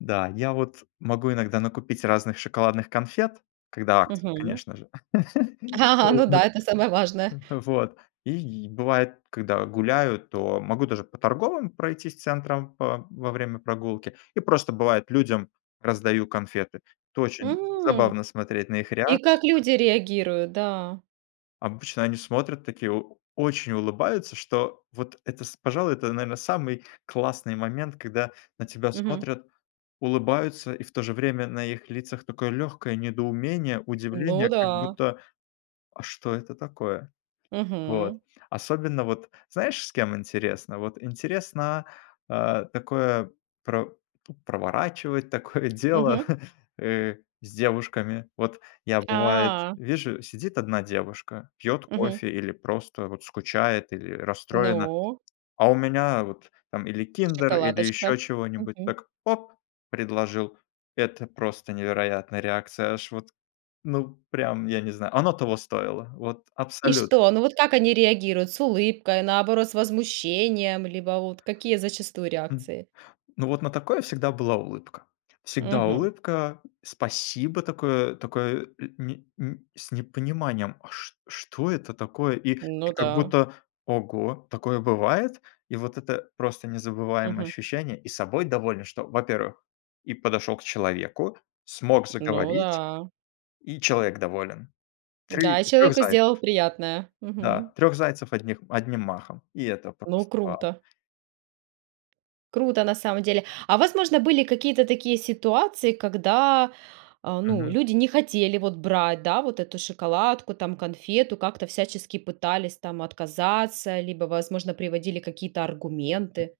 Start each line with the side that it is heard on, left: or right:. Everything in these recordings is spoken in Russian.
left: Да, я вот могу иногда накупить разных шоколадных конфет, когда акция,
right: Мгм.
left: конечно же.
right: Ага ага,
left: Вот,
right: ну да, это самое важное.
left: вот. И бывает, когда гуляю, то могу даже по торговым пройтись центрам по во время прогулки. И просто бывает, людям раздаю конфеты. Это очень
right: М.
left: забавно смотреть на их
right: И
left: реакцию.
right: как люди реагируют, да.
left: Обычно они смотрят такие, о очень улыбаются, что вот это, с пожалуй, это, наверно, самый классный момент, когда на тебя
right: Мгм.
left: смотрят, улыбаются и в то же время на их лицах такое легкое недоумение,
right: Ну
left: удивление, как
right: да.
left: будто: "А что это такое?" Вот,
right: Мгм.
left: особенно вот знаешь, с кем интересно? Вот интересно, а, такое про проворачивать такое дело,
right: Мгм.
left: э, с девушками. Вот я бывает,
right: А.
left: вижу, сидит 1 девушка, пьёт
right: Мгм.
left: кофе или просто вот скучает, или расстроена.
right: Ну.
left: А у меня вот там или киндер, или
right: Шоколадочка.
left: ещё чего-нибудь,
right: Мгм.
left: так, оп- предложил. Это просто невероятная реакция. Аж вот, ну, прям я не знаю. Оно того стоило, вот
right: И
left: абсолютно.
right: что? Ну вот как они реагируют: с улыбкой, наоборот, с возмущением, либо вот какие зачастую
left: М,
right: реакции?
left: ну вот на такое всегда была улыбка. Всегда
right: Мгм.
left: улыбка, спасибо такое такое, э, не н с непониманием. А ш что это такое, и
right: Ну
left: и как
right: да.
left: будто: "Ого, такое бывает?" И вот это просто незабываемое
right: Мгм.
left: ощущение. И собой доволен, что, во-первых, и подошёл к человеку, смог
right: Ну
left: заговорить,
right: да.
left: и человек доволен. 3-
right: Да, и
left: 3
right: человеку сделал
left: зайцев
right: приятное.
left: Да,
right: Мгм.
left: 3 зайцев одних одним махом. И это
right: Ну,
left: просто вау.
right: круто. Круто на самом деле. А, возможно, были какие-то такие ситуации, когда, э, ну,
left: Мгм.
right: люди не хотели вот брать, да, вот эту шоколадку там, конфету, как-то всячески пытались там отказаться, либо, возможно, приводили какие-то
left: М.
right: аргументы?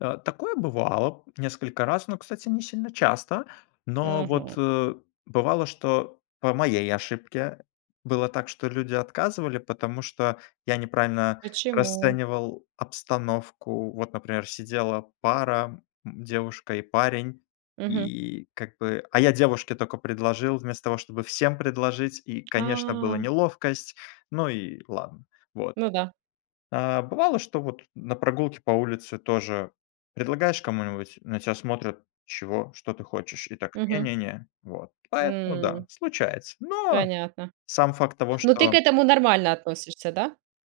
left: Э, такое бывало несколько раз, но, кстати, не сильно часто. Но вот,
right: Мгм.
left: э, бывало, что по моей ошибке было так, что люди отказывали, потому что я неправильно
right: Почему?
left: расценивал обстановку. Вот, например, сидела пара, м, девушка и парень.
right: Мгм.
left: И как бы а я девушке тока предложил вместо того, чтобы всем предложить. И, конечно,
right: А.
left: была неловкость, но и ладно вот.
right: Ну да.
left: А бывало, что вот на прогулке по улице тоже предлагаешь кому-нибудь, на тя смотрят: "Чего? Что ты хочешь?" И так: "Не
right: Мгм.
left: не не". Вот. Поэтому да,
right: М.
left: случается. Но
right: Понятно.
left: сам факт того,
right: Ну ты к
left: что
right: этому нормально относишься, да?